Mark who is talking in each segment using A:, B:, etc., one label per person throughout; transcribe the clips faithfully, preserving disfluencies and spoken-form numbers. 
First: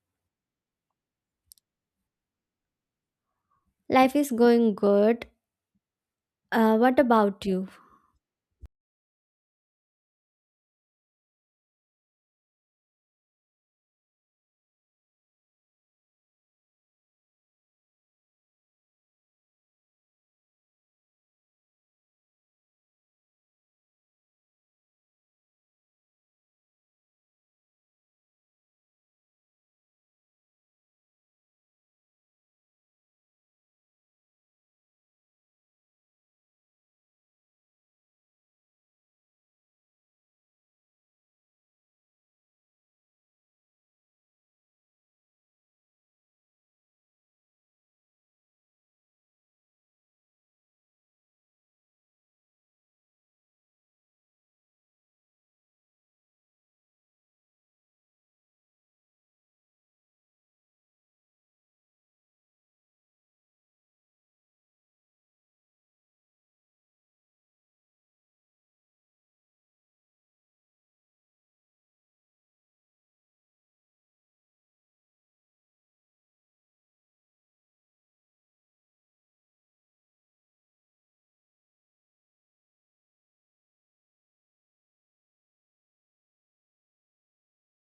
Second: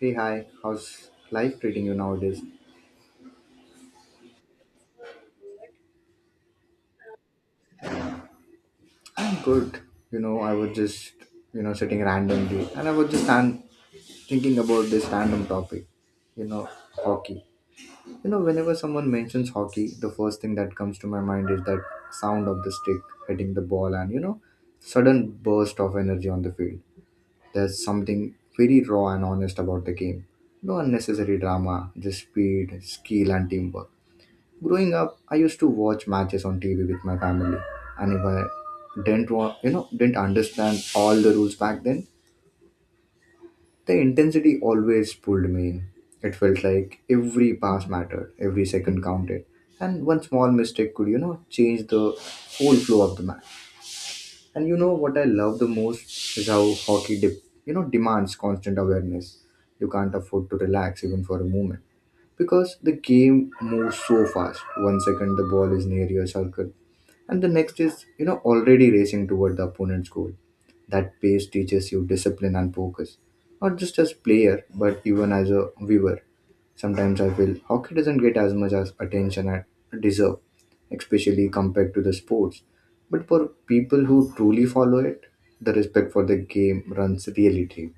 A: Hey, hi, how's life treating you nowadays?
B: Life is going good. Uh, what about you?
A: I'm good. You know, I was just, you know, sitting randomly and I was just stand, thinking about this random topic, you know, hockey. You know, whenever someone mentions hockey, the first thing that comes to my mind is that sound of the stick hitting the ball and, you know, sudden burst of energy on the field. There's something very raw and honest about the game. No unnecessary drama, just speed, skill, and teamwork. Growing up, I used to watch matches on T V with my family, and if I didn't wa- you know didn't understand all the rules back then, the intensity always pulled me in. It felt like every pass mattered, every second counted, and one small mistake could you know change the whole flow of the match. And you know what I love the most is how hockey de- you know demands constant awareness. You can't afford to relax even for a moment because the game moves so fast. One second the ball is near your circle, and the next is you know already racing toward the opponent's goal. That pace teaches you discipline and focus, not just as player but even as a viewer. Sometimes I feel hockey doesn't get as much as attention I deserve, especially compared to the sports. But for people who truly follow it, the respect for the game runs really deep.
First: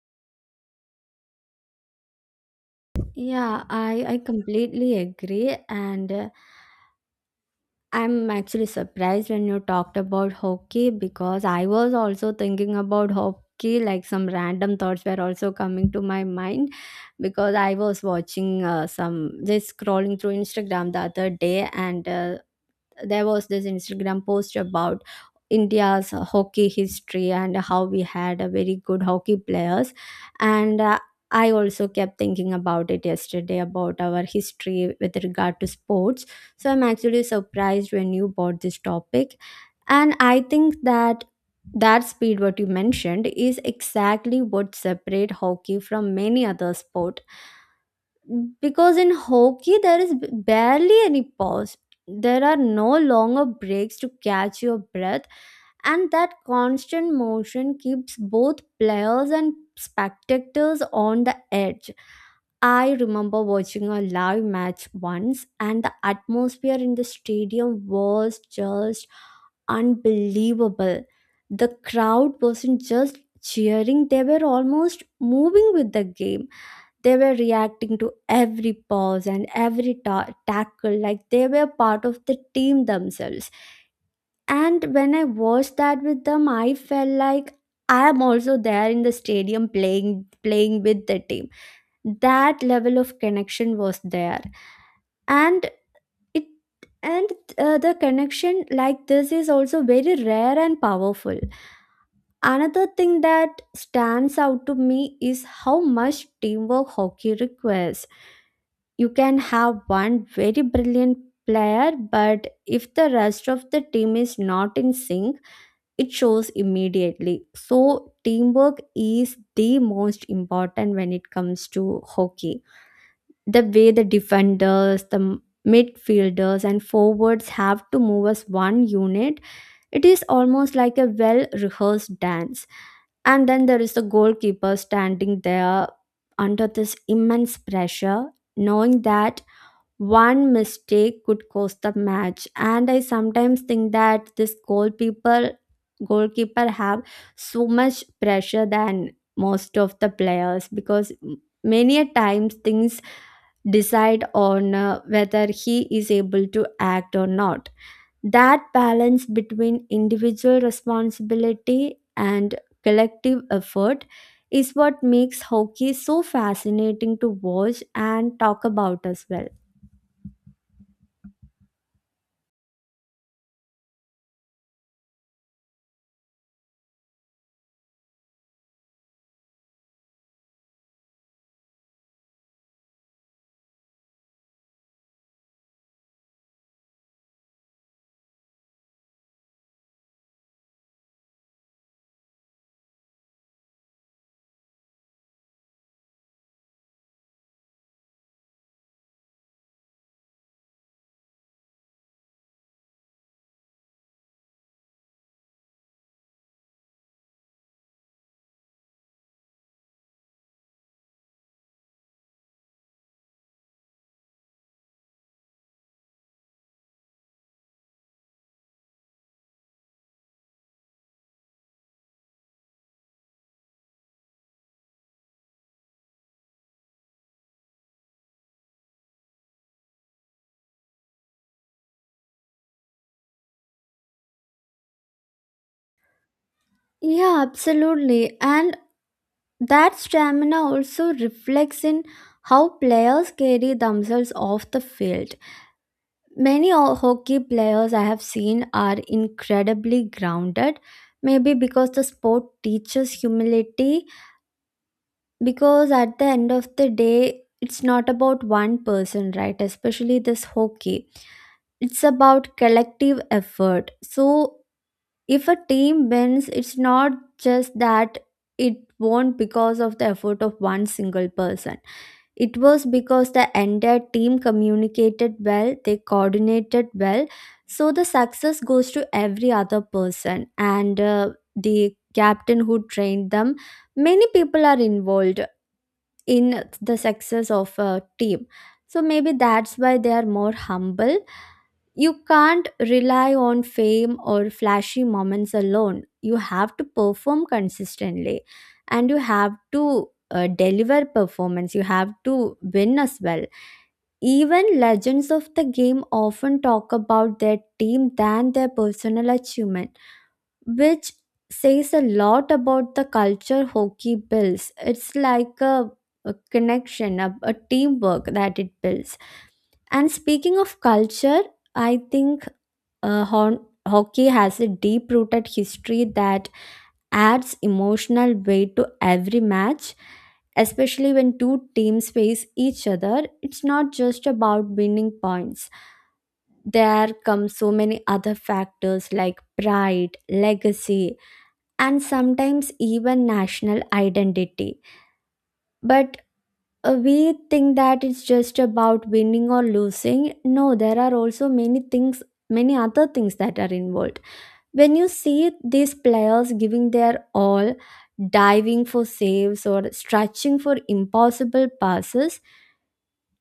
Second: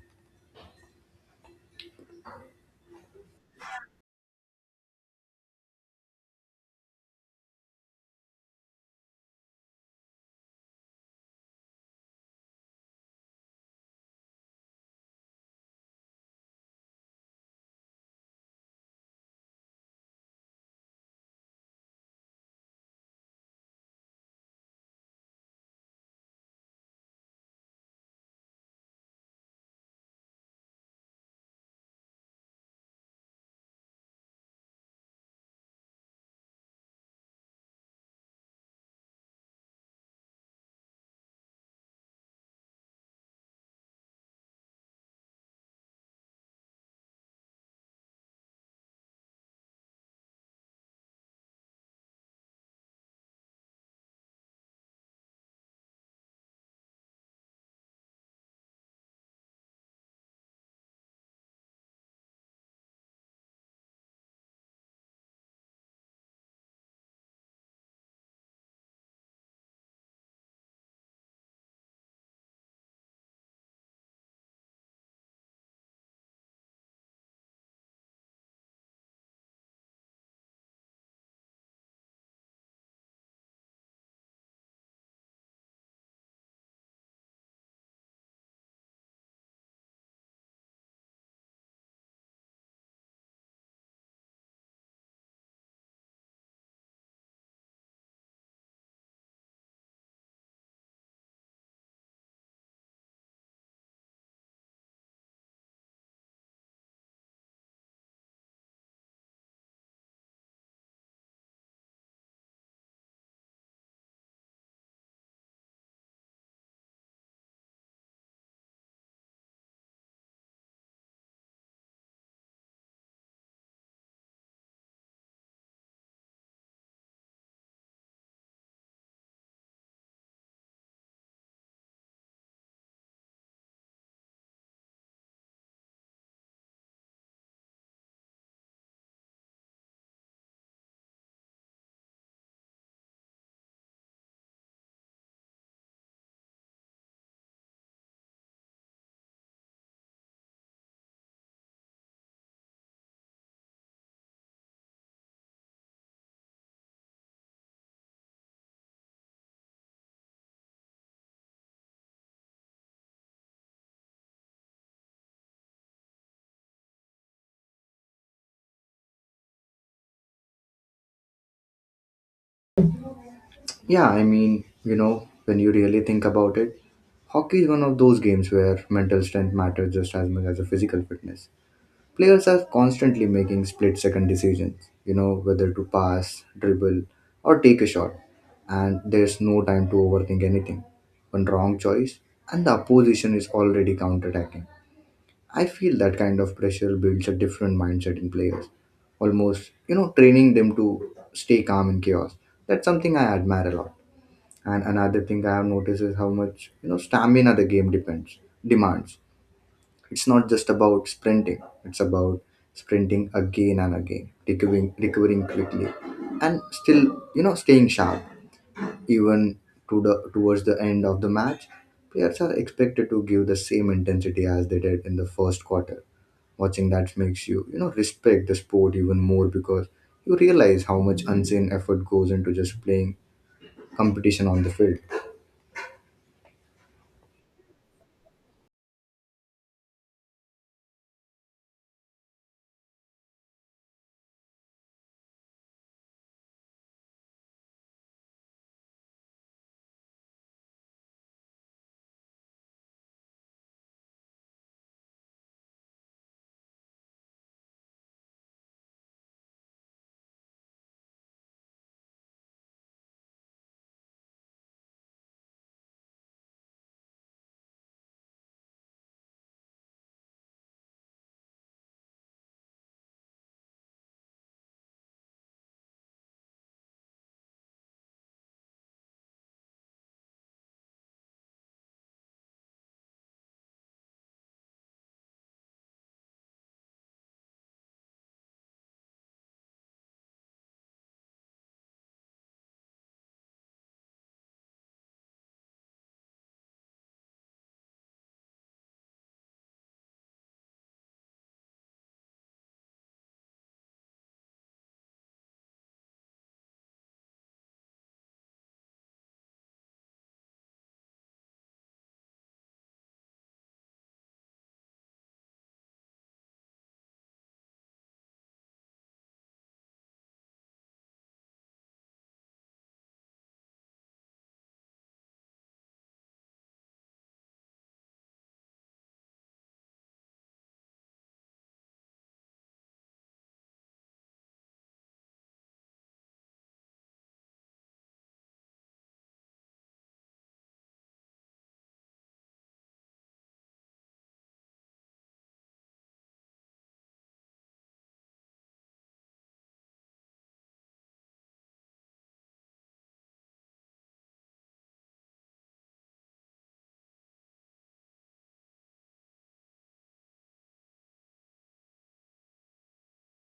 B: Yeah, I, I completely agree. And uh, I'm actually surprised when you talked about hockey because I was also thinking about hockey. Like some random thoughts were also coming to my mind because I was watching uh, some, just scrolling through Instagram the other day and uh, there was this Instagram post about India's hockey history and how we had a very good hockey players and uh, I also kept thinking about it yesterday about our history with regard to sports. So I'm actually surprised when you brought this topic. And I think that that speed what you mentioned is exactly what separate hockey from many other sport because in hockey there is b- barely any pause, there are no longer breaks to catch your breath, and that constant motion keeps both players and spectators on the edge. I remember watching a live match once, and the atmosphere in the stadium was just unbelievable. The crowd wasn't just cheering, they were almost moving with the game. They were reacting to every pause and every ta- tackle like they were part of the team themselves. And when I watched that with them, I felt like I am also there in the stadium playing playing with the team. That level of connection was there. And it and uh, the connection like this is also very rare and powerful. Another thing that stands out to me is how much teamwork hockey requires. You can have one very brilliant player, but if the rest of the team is not in sync, it shows immediately. So, teamwork is the most important when it comes to hockey. The way the defenders, the midfielders, and forwards have to move as one unit, it is almost like a well rehearsed dance. And then there is the goalkeeper standing there under this immense pressure, knowing that one mistake could cost the match, and I sometimes think that this goalkeeper goalkeeper have so much pressure than most of the players because m- many a times things decide on uh, whether he is able to act or not. That balance between individual responsibility and collective effort is what makes hockey so fascinating to watch and talk about as well.
A: Yeah, I mean, you know, when you really think about it, hockey is one of those games where mental strength matters just as much as the physical fitness. Players are constantly making split second decisions, you know, whether to pass, dribble, or take a shot, and there's no time to overthink anything. One wrong choice, and the opposition is already counterattacking. I feel that kind of pressure builds a different mindset in players, almost, you know, training them to stay calm in chaos. That's something I admire a lot. And another thing I have noticed is how much you know stamina the game depends demands. It's not just about sprinting; it's about sprinting again and again, recovering recovering quickly, and still you know staying sharp even to the towards the end of the match. Players are expected to give the same intensity as they did in the first quarter. Watching that makes you you know respect the sport even more because you realize how much unseen effort goes into just playing competition on the field.
B: Yeah, absolutely. And that stamina also reflects in how players carry themselves off the field. Many o- hockey players I have seen are incredibly grounded, maybe because the sport teaches humility, because at the end of the day, it's not about one person, right? Especially this hockey. It's about collective effort. So if a team wins, it's not just that it won because of the effort of one single person. It was because the entire team communicated well, they coordinated well. So the success goes to every other person and uh, the captain who trained them. Many people are involved in the success of a team. So maybe that's why they are more humble, you can't rely on fame or flashy moments alone. You have to perform consistently and you have to uh, deliver performance. You have to win as well. Even legends of the game often talk about their team than their personal achievement, which says a lot about the culture hockey builds. It's like a, a connection, a, a teamwork that it builds. And speaking of culture, I think uh, hon- hockey has a deep rooted history that adds emotional weight to every match, especially when two teams face each other. It's not just about winning points, there come so many other factors like pride, legacy, and sometimes even national identity. But uh, we think that it's just about winning or losing. No, there are also many things, many other things that are involved. When you see these players giving their all, diving for saves or stretching for impossible passes,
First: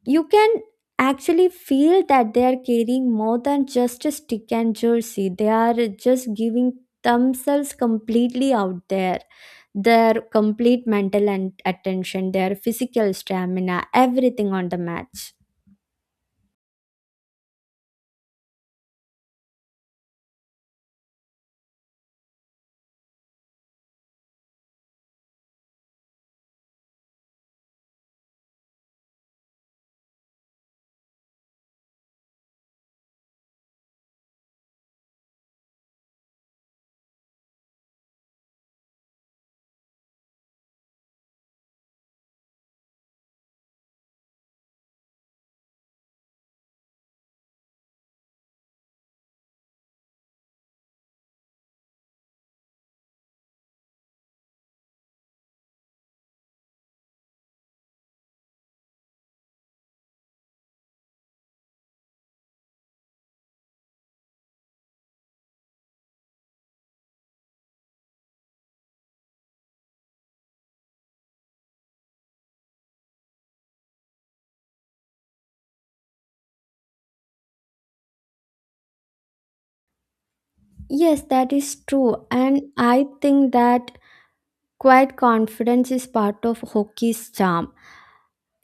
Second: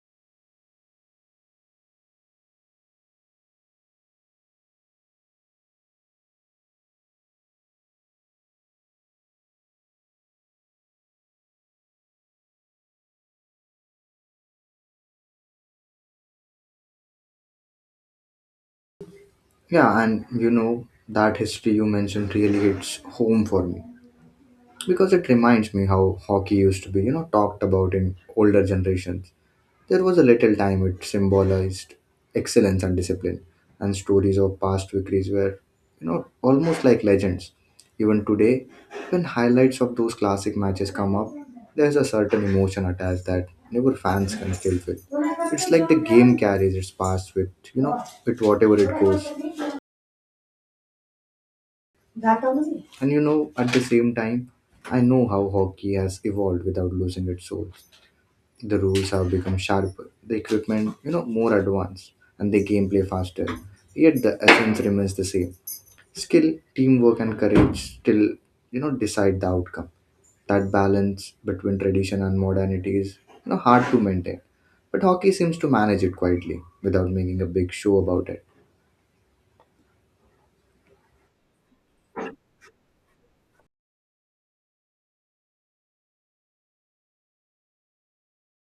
B: you can actually feel that they are carrying more than just a stick and jersey. They are just giving themselves completely out there. Their complete mental and attention, their physical stamina, everything on the match.
A: Yeah, and you know, that history you mentioned really hits home for me because it reminds me how hockey used to be, you know, talked about in older generations. There was a little time it symbolized excellence and discipline, and stories of past victories were, you know, almost like legends. Even today, when highlights of those classic matches come up, there's a certain emotion attached that never fans can still feel. It's like the game carries its past with, you know, with whatever it goes. That only. And you know, at the same time, I know how hockey has evolved without losing its soul. The rules have become sharper, the equipment, you know, more advanced, and the gameplay faster. Yet the essence remains the same. Skill, teamwork, and courage still, you know, decide the outcome. That balance between tradition and modernity is, you know, hard to maintain. But hockey seems to manage it quietly without making a big show about it.
B: Yes, that is true. And I think that quite confidence is part of hockey's charm.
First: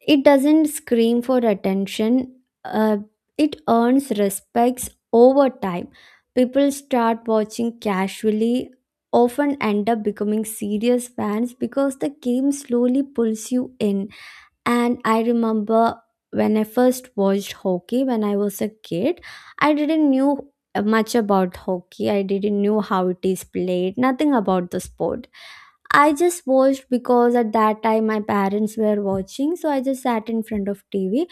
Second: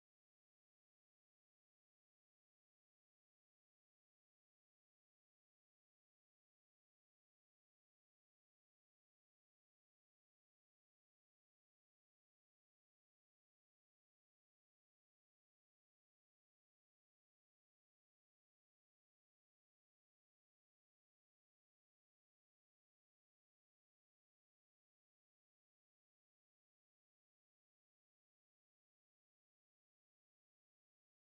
B: It doesn't scream for attention, uh, it earns respects over time. People start watching casually, often end up becoming serious fans because the game slowly pulls you in. And I remember when I first watched hockey when I was a kid, I didn't knew much about hockey. I didn't know how it is played, nothing about the sport. I just watched because at that time my parents were watching, so I just sat in front of T V.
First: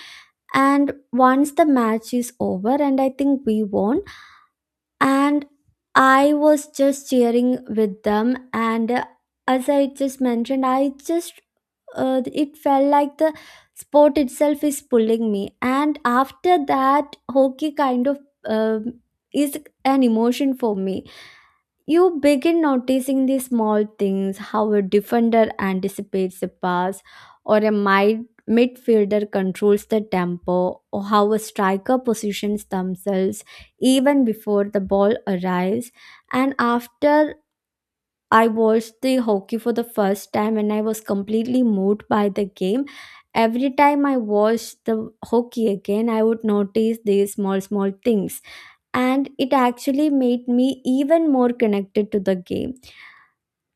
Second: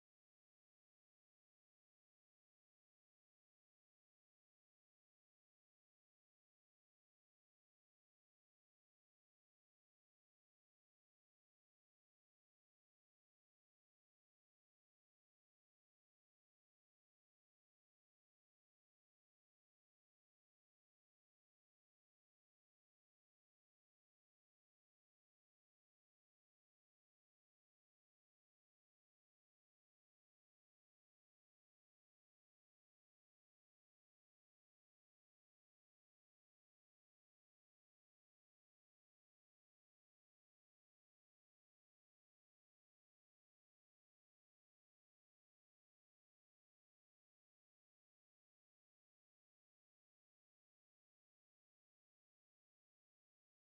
B: And once the match is over, and I think we won, and I was just cheering with them. And uh, as I just mentioned, I just uh, it felt like the sport itself is pulling me. And after that, hockey kind of um is an emotion for me. You begin noticing the small things, how a defender anticipates a pass, or a mid- midfielder controls the tempo, or how a striker positions themselves even before the ball arrives. And after I watched the hockey for the first time and I was completely moved by the game. Every time I watched the hockey again, I would notice these small, small things. And it actually made me even more connected to the game.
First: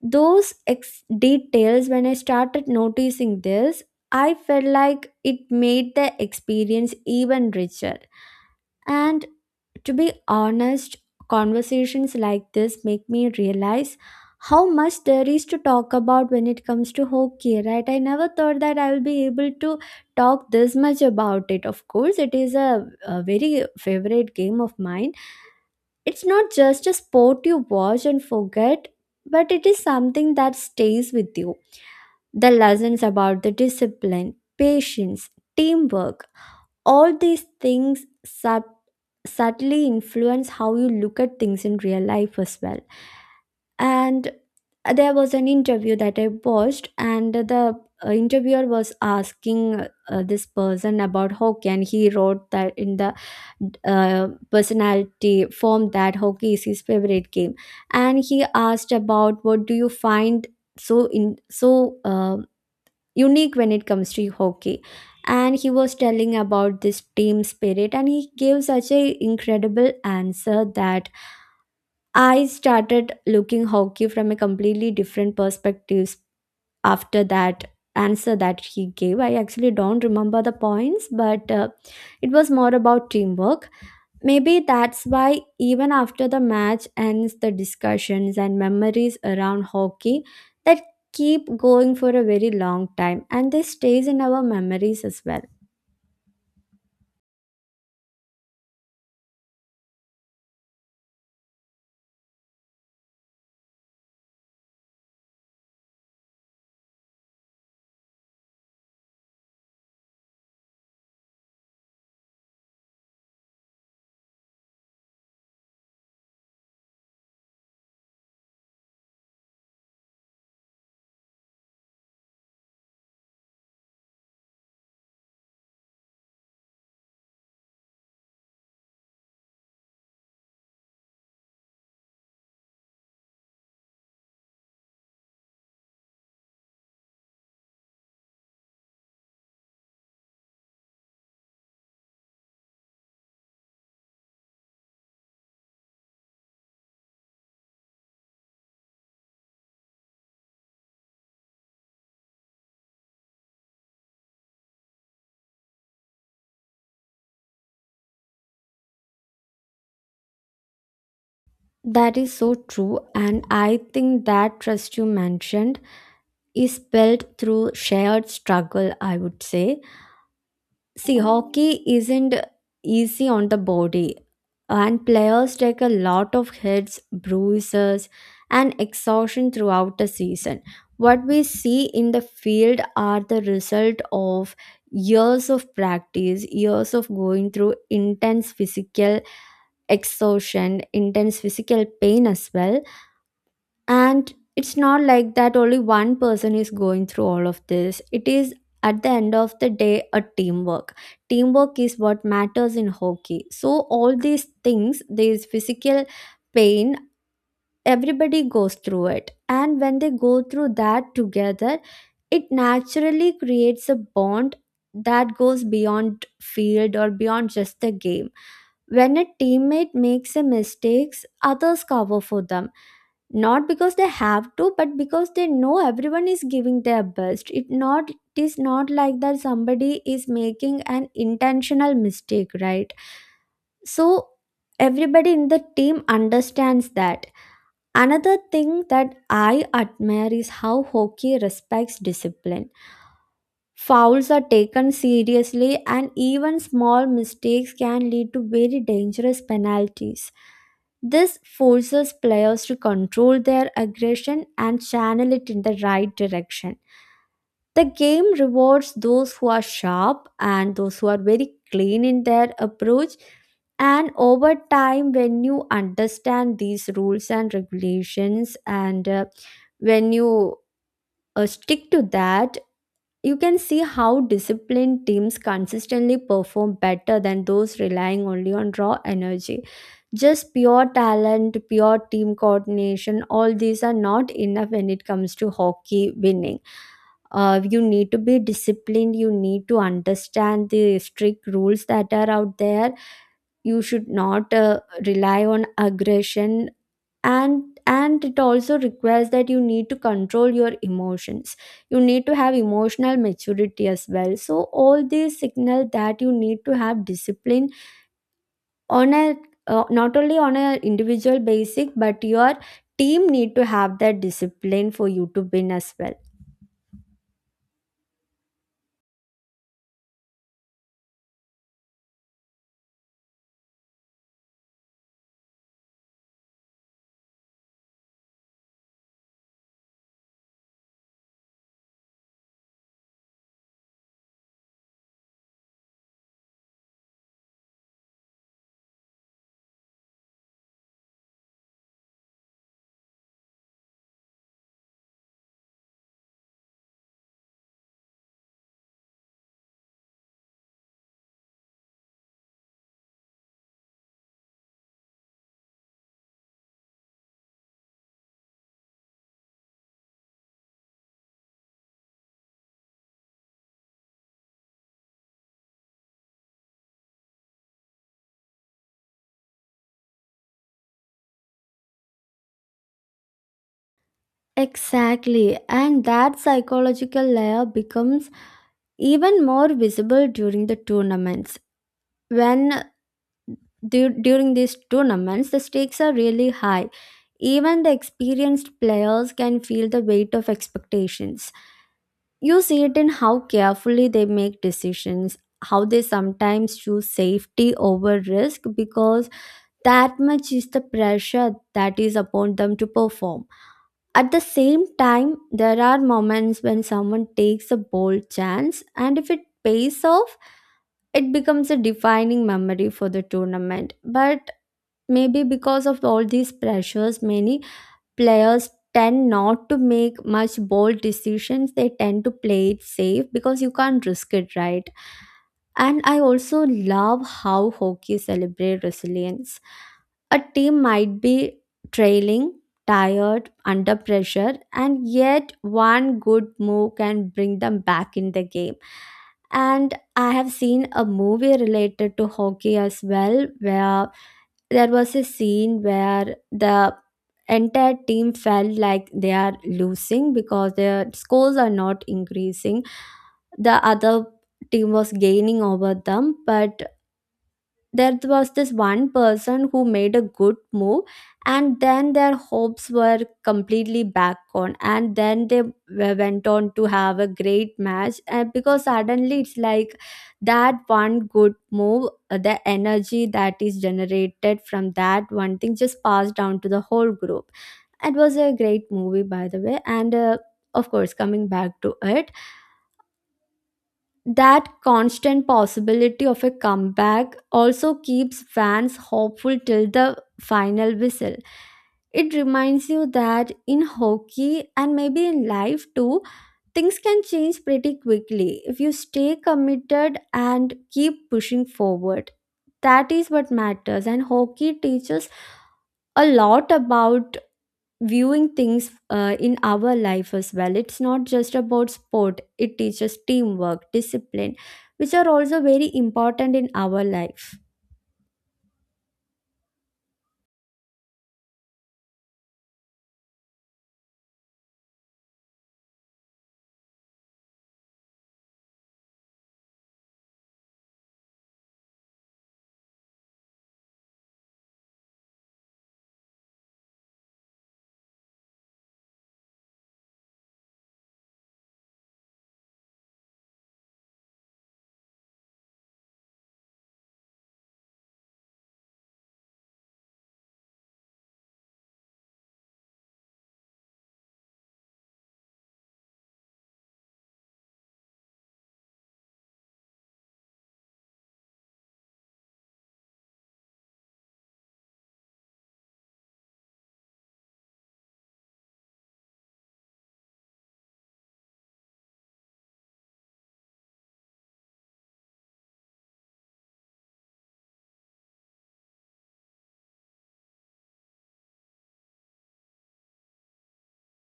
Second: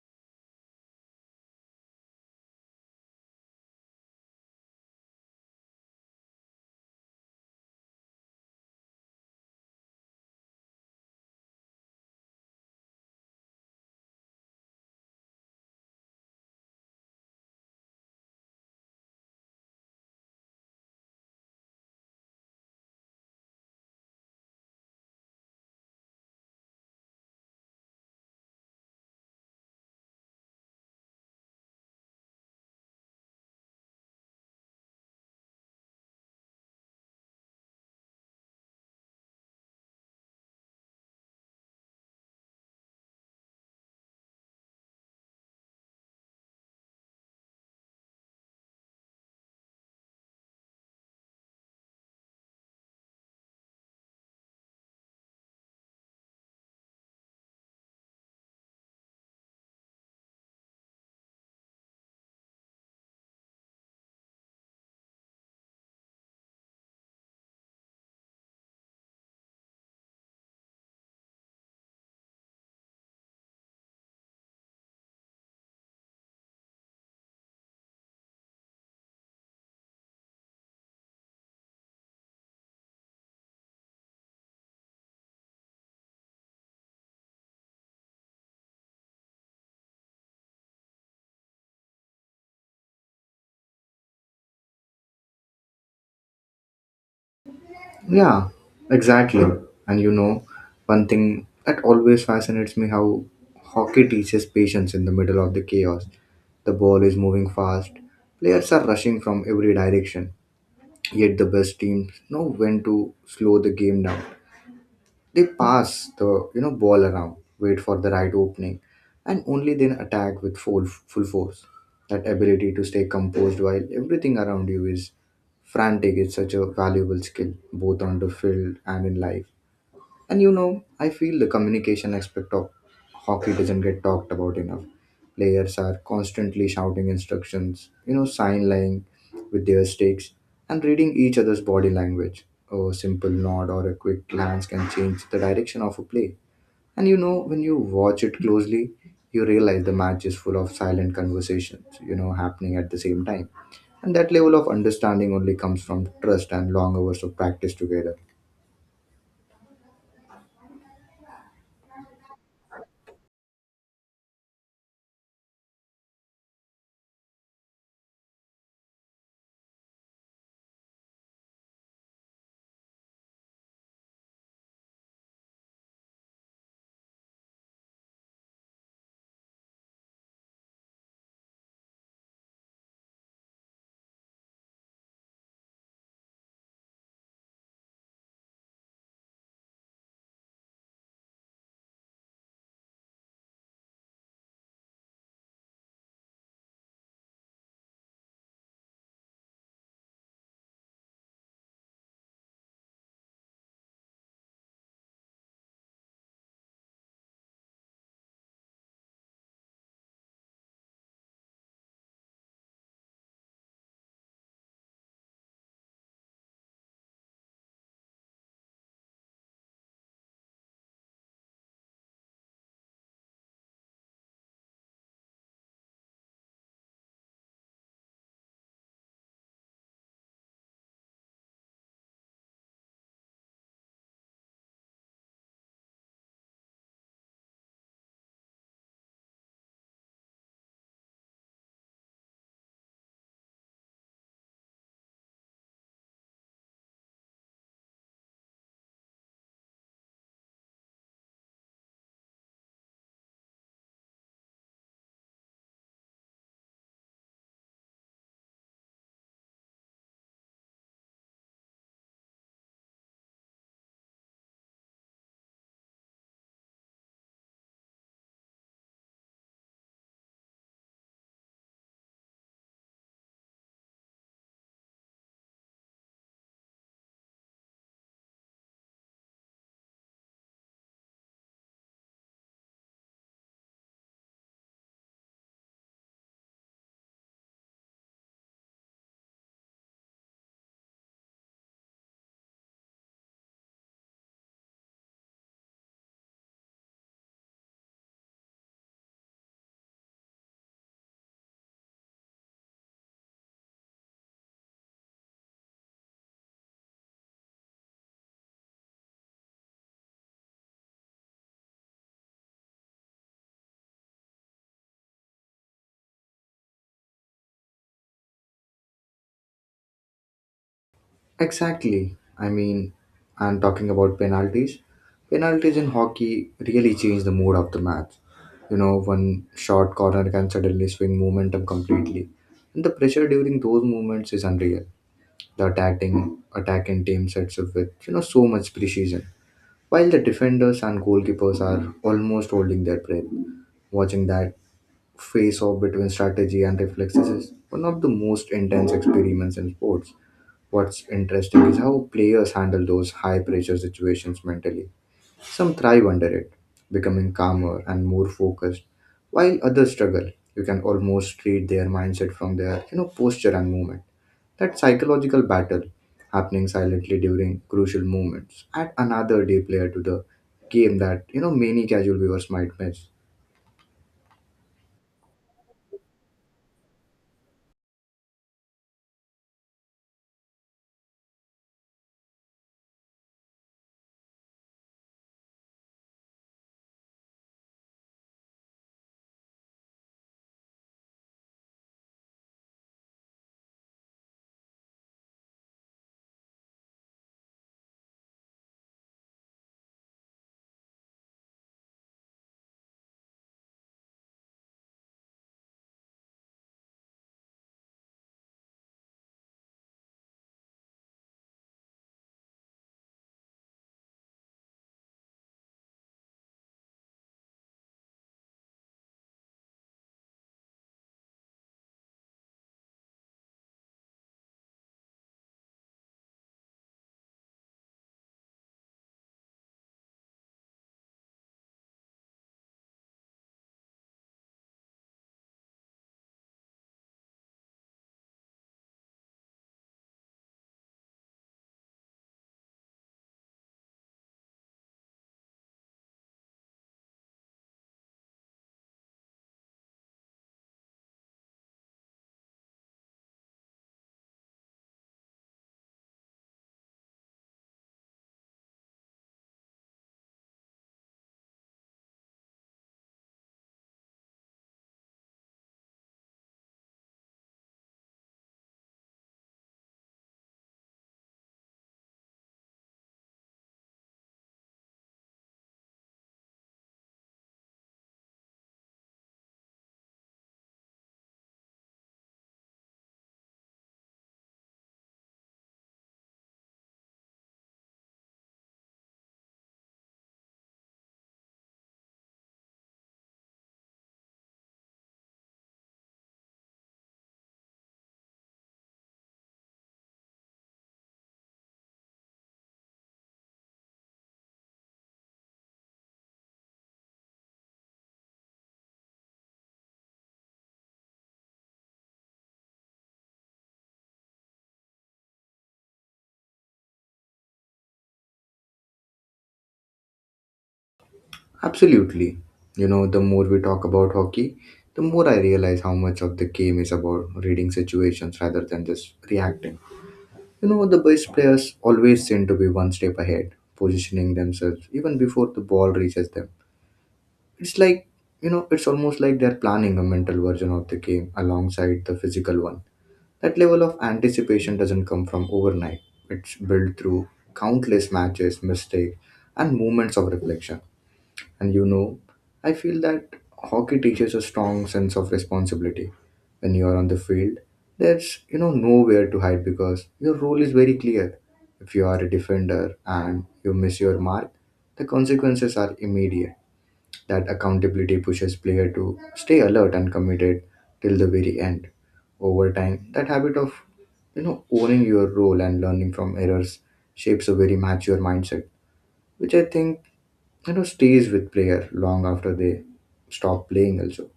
B: Those ex- details, when I started noticing this, I felt like it made the experience even richer. And to be honest, conversations like this make me realize how much there is to talk about when it comes to hockey, right? I never thought that I will be able to talk this much about it. Of course it is a, a very favorite game of mine. It's not just a sport you watch and forget, but it is something that stays with you. The lessons about the discipline, patience, teamwork, all these things sub- subtly influence how you look at things in real life as well. And there was an interview that I watched and the uh, interviewer was asking uh, this person about hockey and he wrote that in the uh, personality form that hockey is his favorite game and he asked about what do you find so in so uh, unique when it comes to hockey and he was telling about this team spirit and he gave such a incredible answer that I started looking hockey from a completely different perspectives after that answer that he gave. I actually don't remember the points, but uh, it was more about teamwork. Maybe that's why even after the match ends, the discussions and memories around hockey that keep going for a very long time and they stays in our memories as well.
A: Yeah, exactly. And you know, one thing that always fascinates me how hockey teaches patience in the middle of the chaos. The ball is moving fast, players are rushing from every direction, yet the best teams know when to slow the game down. They pass the you know ball around, wait for the right opening, and only then attack with full full force. That ability to stay composed while everything around you is frantic is such a valuable skill, both on the field and in life. And you know, I feel the communication aspect of hockey doesn't get talked about enough. Players are constantly shouting instructions, you know, sign lying with their sticks and reading each other's body language. A simple nod or a quick glance can change the direction of a play. And you know, when you watch it closely, you realize the match is full of silent conversations, you know, happening at the same time. And that level of understanding only comes from trust and long hours of practice together.
B: That is so true, and I think that trust you mentioned is built through shared struggle, I would say. See, hockey isn't easy on the body, and players take a lot of hits, bruises, and exhaustion throughout the season. What we see in the field are the result of years of practice, years of going through intense physical exhaustion, intense physical pain as well. And it's not like that only one person is going through all of this, it is at the end of the day a teamwork. Teamwork is what matters in hockey, so all these things, these physical pain, everybody goes through it, and when they go through that together it naturally creates a bond that goes beyond field or beyond just the game. When a teammate makes a mistakes, others cover for them, not because they have to but because they know everyone is giving their best. It not it is not like that somebody is making an intentional mistake, right? So everybody in the team understands that. Another thing that I admire is how hockey respects discipline. Fouls are taken seriously, and even small mistakes can lead to very dangerous penalties. This forces players to control their aggression and channel it in the right direction. The game rewards those who are sharp and those who are very clean in their approach. And over time, when you understand these rules and regulations, and uh, when you uh, stick to that, you can see how disciplined teams consistently perform better than those relying only on raw energy. Just pure talent, pure team coordination, all these are not enough when it comes to hockey winning. Uh, you need to be disciplined, you need to understand the strict rules that are out there. You should not uh, rely on aggression, and and it also requires that you need to control your emotions, you need to have emotional maturity as well. So all these signal that you need to have discipline on a, uh, not only on a individual basic but your team need to have that discipline for you to win as well.
A: Exactly. I mean, and talking about penalties, penalties in hockey really change the mood of the match. You know, one short corner can suddenly swing momentum completely, and the pressure during those moments is unreal. The attacking attacking team sets up with you know so much precision, while the defenders and goalkeepers are almost holding their breath. Watching that face off between strategy and reflexes is one of the most intense experiments in sports. What's interesting is how players handle those high pressure situations mentally. Some thrive under it, becoming calmer and more focused, while others struggle. You can almost read their mindset from their, you know, posture and movement. That psychological battle happening silently during crucial moments add another deep layer to the game that, you know, many casual viewers might miss.
B: Exactly, and that psychological layer becomes even more visible during the tournaments. When Dur- during these tournaments, the stakes are really high. Even the experienced players can feel the weight of expectations. You see it in how carefully they make decisions, how they sometimes choose safety over risk because that much is the pressure that is upon them to perform. At the same time, there are moments when someone takes a bold chance, and if it pays off, it becomes a defining memory for the tournament. But Maybe because of all these pressures, many players tend not to make much bold decisions. They tend to play it safe because you can't risk it, right? And I also love how hockey celebrate resilience. A team might be trailing, tired, under pressure, and yet one good move can bring them back in the game. And I have seen a movie related to hockey as well, where there was a scene where the entire team felt like they are losing because their scores are not increasing, the other team was gaining over them, but there was this one person who made a good move, and then their hopes were completely back on, and then they w- went on to have a great match. And because suddenly it's like that one good move, uh, the energy that is generated from that one thing just passed down to the whole group. It was a great movie by the way, and uh, of course, coming back to it, that constant possibility of a comeback also keeps fans hopeful till the final whistle. It reminds you that in hockey and maybe in life too, things can change pretty quickly if you stay committed and keep pushing forward. That is what matters, and hockey teaches a lot about viewing things uh, in our life as well. It's not just about sport, it teaches teamwork, discipline, which are also very important in our life.
A: Absolutely. You know, the more we talk about hockey, the more I realize how much of the game is about reading situations rather than just reacting. You know, the best players always seem to be one step ahead, positioning themselves even before the ball reaches them. It's like, you know, it's almost like they're planning a mental version of the game alongside the physical one. That level of anticipation doesn't come from overnight, it's built through countless matches, mistakes, and moments of reflection. And you know, I feel that hockey teaches a strong sense of responsibility. When you are on the field, there's you know nowhere to hide because your role is very clear. If you are a defender and you miss your mark, the consequences are immediate. That accountability pushes player to stay alert and committed till the very end. Over time, that habit of you know owning your role and learning from errors shapes a very mature mindset, which I think you know stays with player long after they stop playing also.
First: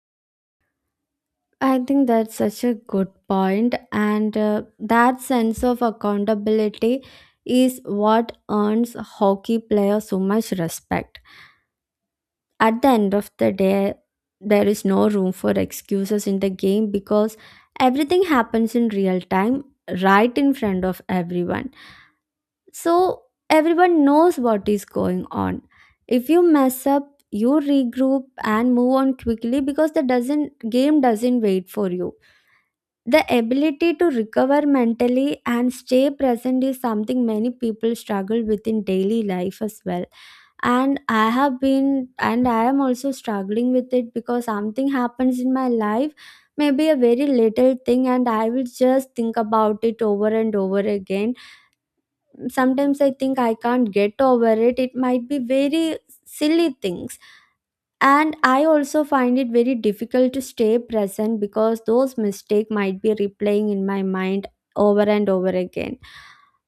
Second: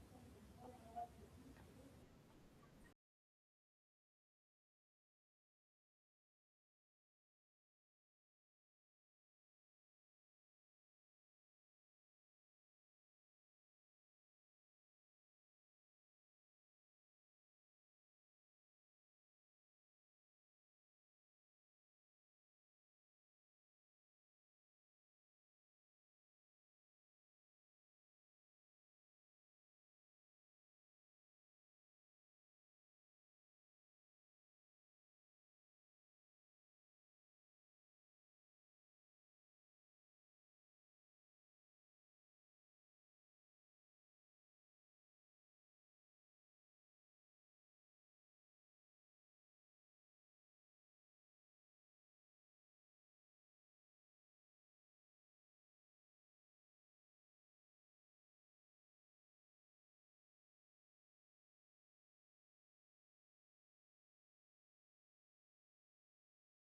B: I think that's such a good point, and uh, that sense of accountability is what earns hockey players so much respect. At the end of the day, there is no room for excuses in the game because everything happens in real time, right in front of everyone. So everyone knows what is going on. If you mess up, you regroup and move on quickly because the doesn't game doesn't wait for you. The ability to recover mentally and stay present is something many people struggle with in daily life as well. And I have been, and I am also struggling with it, because something happens in my life, maybe a very little thing, and I will just think about it over and over again. Sometimes I think I can't get over it. It might be very silly things, and I also find it very difficult to stay present because those mistakes might be replaying in my mind over and over again.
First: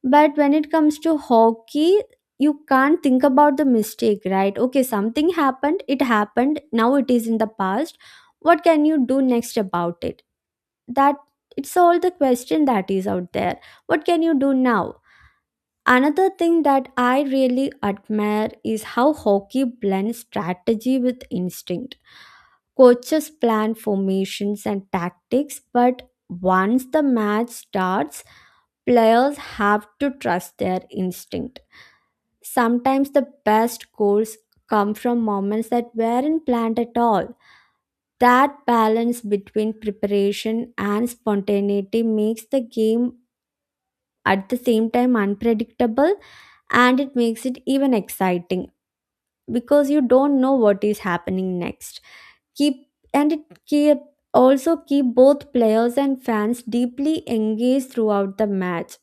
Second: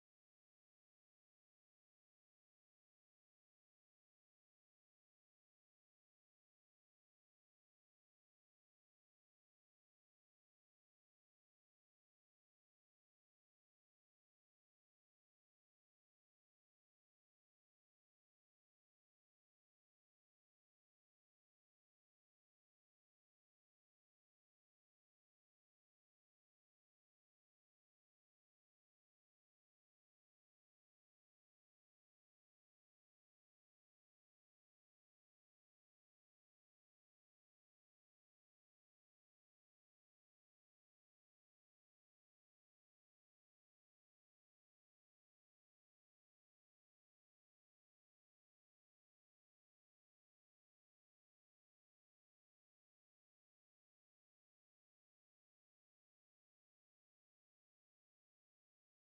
B: But when it comes to hockey, you can't think about the mistake, right? Okay, something happened, it happened, now it is in the past. What can you do next about it? That, it's all the question that is out there. What can you do now? Another thing that I really admire is how hockey blends strategy with instinct. Coaches plan formations and tactics, but once the match starts, players have to trust their instinct. Sometimes the best goals come from moments that weren't planned at all. That balance between preparation and spontaneity makes the game at the same time unpredictable, and it makes it even exciting because you don't know what is happening next. Keep and it keep also keep both players and fans deeply engaged throughout the match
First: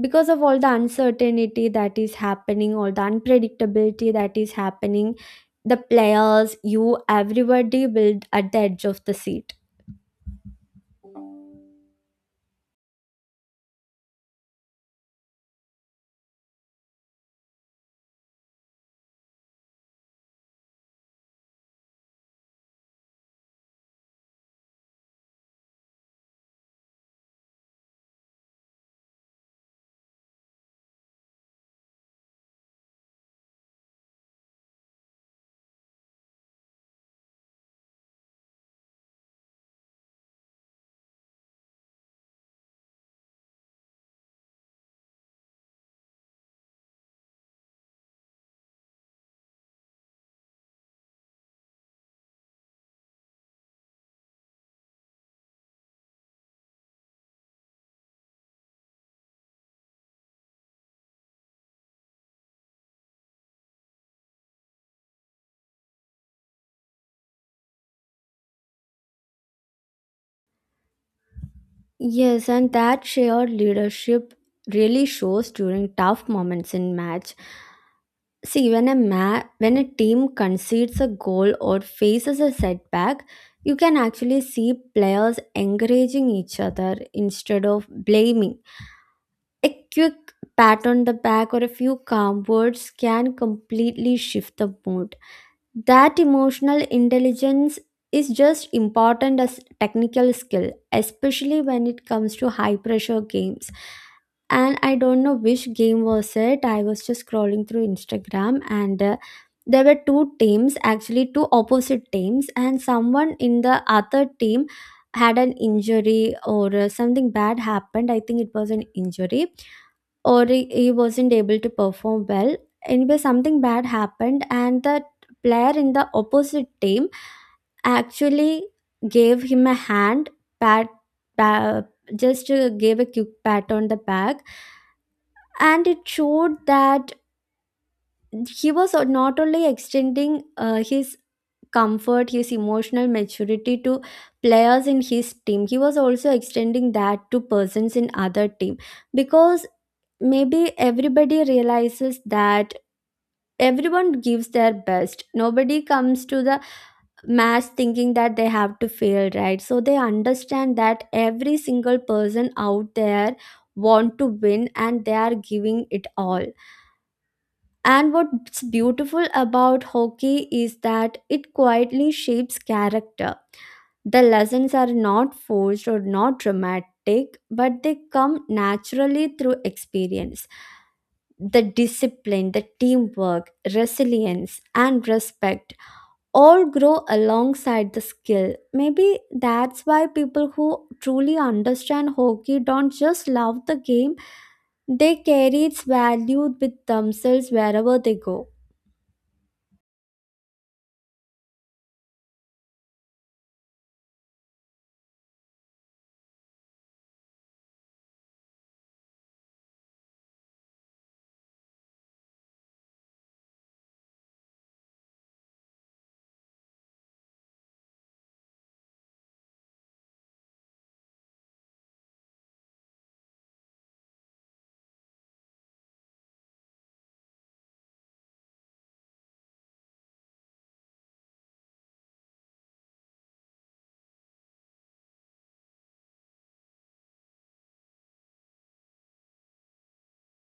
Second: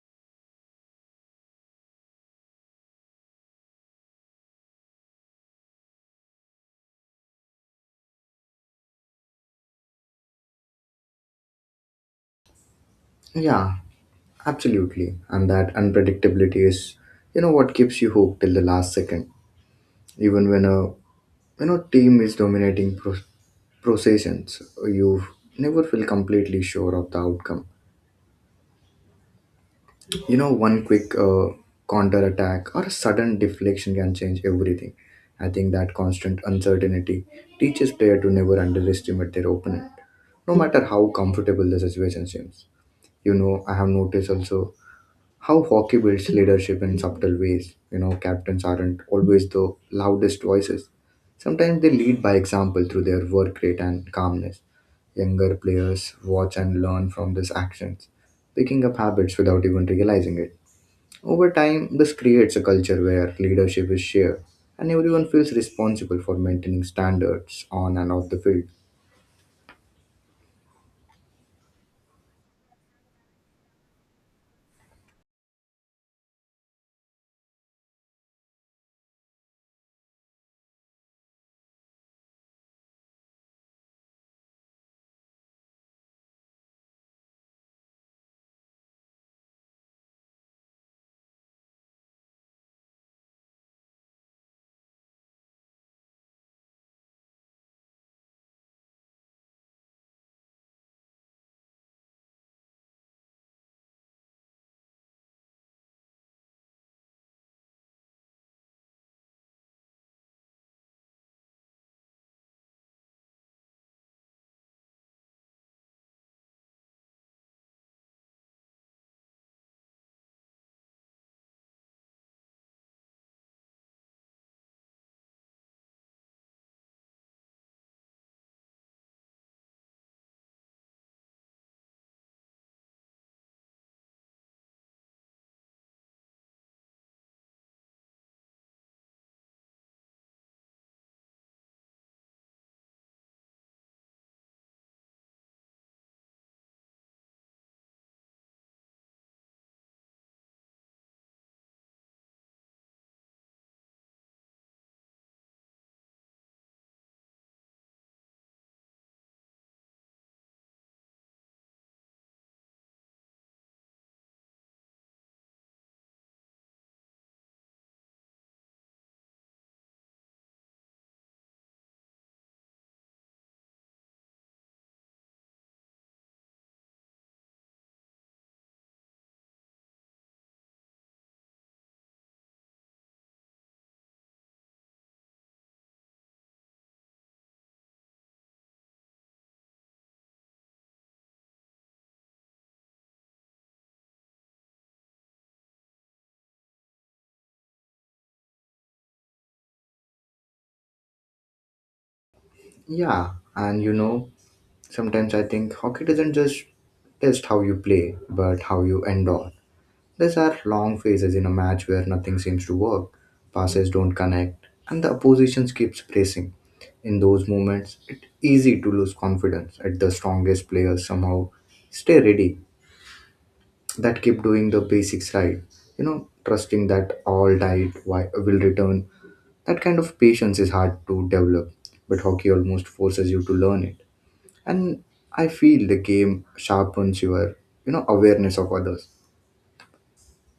B: because of all the uncertainty that is happening, all the unpredictability that is happening. The players, you, everybody will at the edge of the seat.
A: Yeah, absolutely. And that unpredictability is you know what keeps you hooked till the last second, even when a you know team is dominating pro- processions, you never feel completely sure of the outcome. You know, one quick uh, counter attack or a sudden deflection can change everything. I think that constant uncertainty teaches player to never underestimate their opponent, no matter how comfortable the situation seems. You know, I have noticed also how hockey builds leadership in subtle ways. You know, captains aren't always the loudest voices. Sometimes they lead by example through their work rate and calmness. Younger players watch and learn from these actions, picking up habits without even realizing it. Over time, this creates a culture where leadership is shared and everyone feels responsible for maintaining standards on and off the field.
B: Yes, and that shared leadership really shows during tough moments in match. See, when a ma- when a team concedes a goal or faces a setback, you can actually see players encouraging each other instead of blaming. A quick pat on the back or a few calm words can completely shift the mood. That emotional intelligence is just important as technical skill, especially when it comes to high pressure games. And I don't know which game was it. I was just scrolling through Instagram, and uh, there were two teams, actually two opposite teams, and someone in the other team had an injury or uh, something bad happened. I think it was an injury, or he he wasn't able to perform well. Anyway, something bad happened, and the player in the opposite team actually gave him a hand pat, pa- just uh, gave a quick pat on the back, and it showed that he was not only extending uh, his comfort, his emotional maturity to players in his team, he was also extending that to persons in other team. Because maybe everybody realizes that everyone gives their best, nobody comes to the match thinking that they have to fail, right? So they understand that every single person out there want to win and they are giving it all. And what's beautiful about hockey is that it quietly shapes character. The lessons are not forced or not dramatic, but they come naturally through experience. The discipline, the teamwork, resilience, and respect all grow alongside the skill. Maybe that's why people who truly understand hockey don't just love the game, they carry its value with themselves wherever they go.
A: Yeah, and you know, sometimes I think hockey doesn't just test how you play, but how you endure. These are long phases in a match where nothing seems to work, passes don't connect, and the opposition keeps pressing. In those moments, it's easy to lose confidence at the strongest players somehow stay ready, that keep doing the basics right, you know trusting that all diet wi- will return. That kind of patience is hard to develop, but hockey almost forces you to learn it. And I feel the game sharpens your you know awareness of others.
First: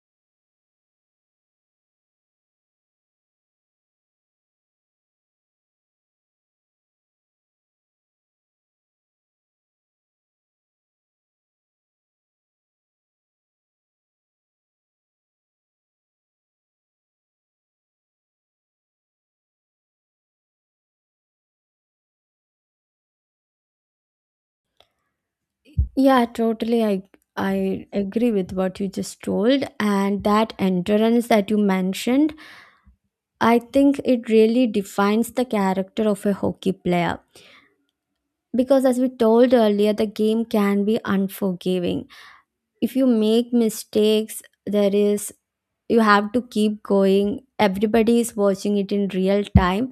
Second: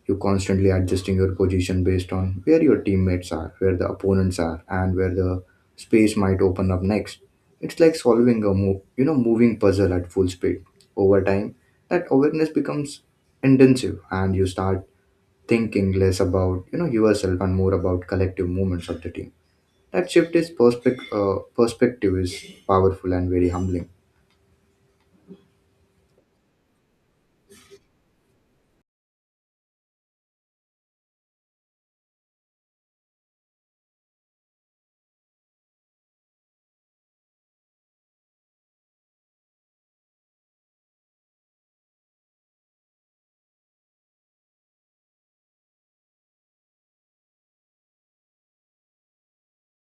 A: You constantly adjusting your position based on where your teammates are, where the opponents are, and where the space might open up next. It's like solving a move you know moving puzzle at full speed. Over time, that awareness becomes intensive and you start thinking less about you know yourself and more about collective movements of the team. That shift is perspective uh, perspective is powerful and very humbling.
B: Yeah, totally. I I agree with what you just told, and that endurance that you mentioned, I think it really defines the character of a hockey player, because as we told earlier, the game can be unforgiving. If you make mistakes, there is, you have to keep going, everybody is watching it in real time,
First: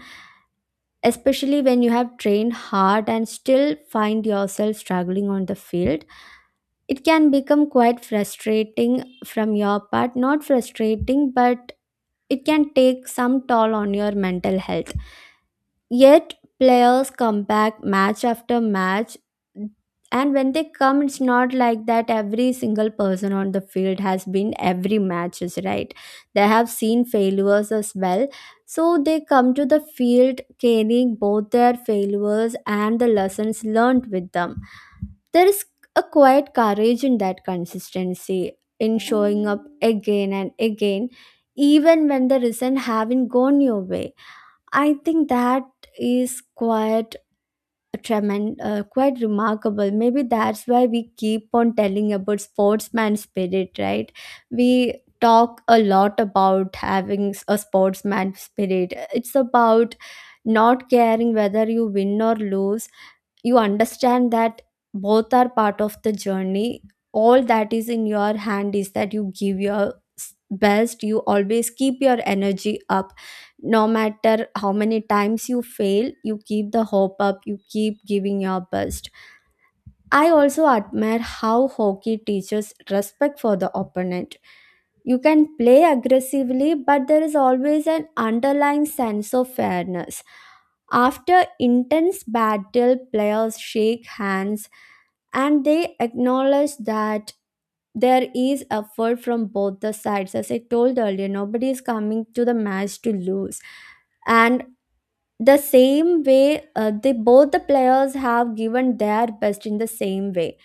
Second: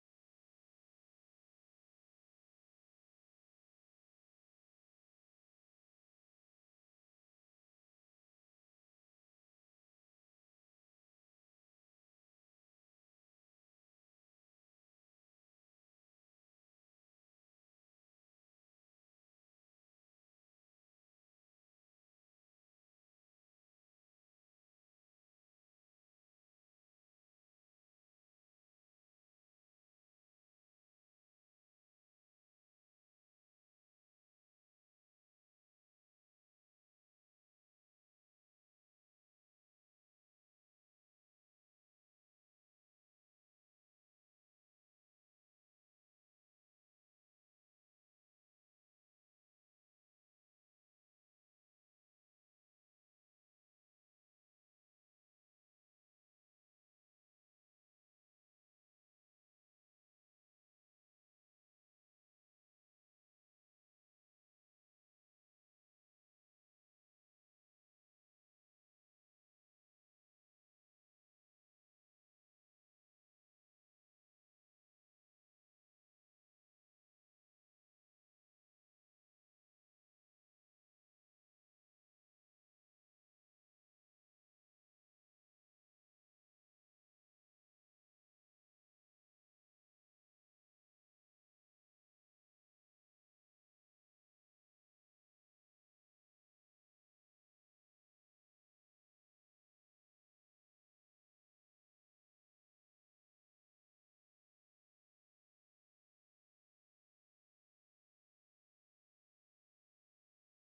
B: especially when you have trained hard and still find yourself struggling on the field. It can become quite frustrating, from your part, not frustrating, but it can take some toll on your mental health. Yet players come back match after match. And when they come, it's not like that every single person on the field has been every matches, right? They have seen failures as well. So they come to the field carrying both their failures and the lessons learned with them. There is a quiet courage in that consistency, in showing up again and again, even when the results haven't gone your way. I think that is quite a tremend, uh, quite remarkable. Maybe that's why we keep on telling about sportsman spirit, right? We talk a lot about having s- a sportsman spirit. It's about not caring whether you win or lose. You understand that both are part of the journey. All that is in your hand is that you give your s- best. You always keep your energy up, no matter how many times you fail, you keep the hope up, you keep giving your best. I also admire how hockey teaches respect for the opponent. You can play aggressively, but there is always an underlying sense of fairness. After intense battle, players shake hands, and they acknowledge that there is effort from both the sides. As I told earlier, nobody is coming to the match to lose, and the same way, uh, they both the players have given their best in the same way,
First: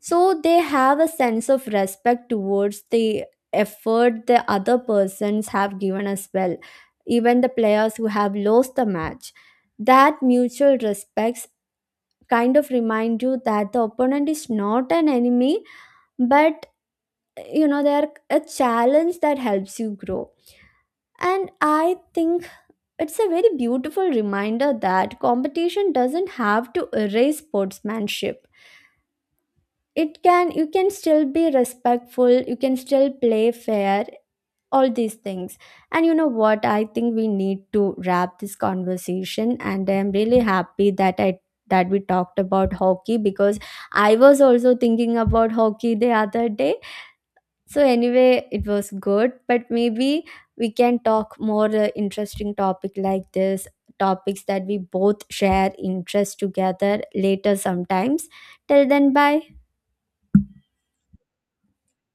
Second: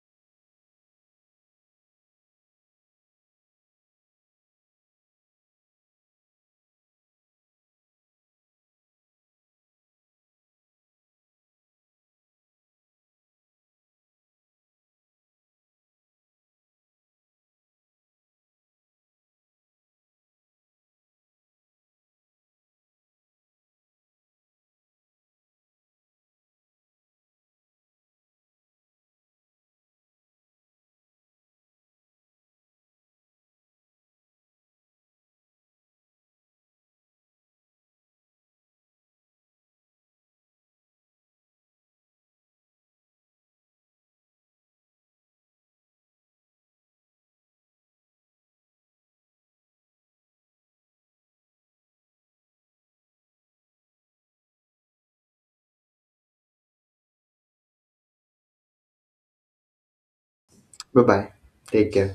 B: so they have a sense of respect towards the effort the other persons have given as well, even the players who have lost the match. That mutual respects kind of remind you that the opponent is not an enemy, but you know, they are a challenge that helps you grow. And I think it's a very beautiful reminder that competition doesn't have to erase sportsmanship. It can, you can still be respectful, you can still play fair, all these things. And you know what, I think we need to wrap this conversation, and I'm really happy that I, that we talked about hockey, because I was also thinking about hockey the other day. So anyway, it was good, but maybe we can talk more uh, interesting topic like this, topics that we both share interest together later sometimes. Till then, bye.
A: Bye bye, take care.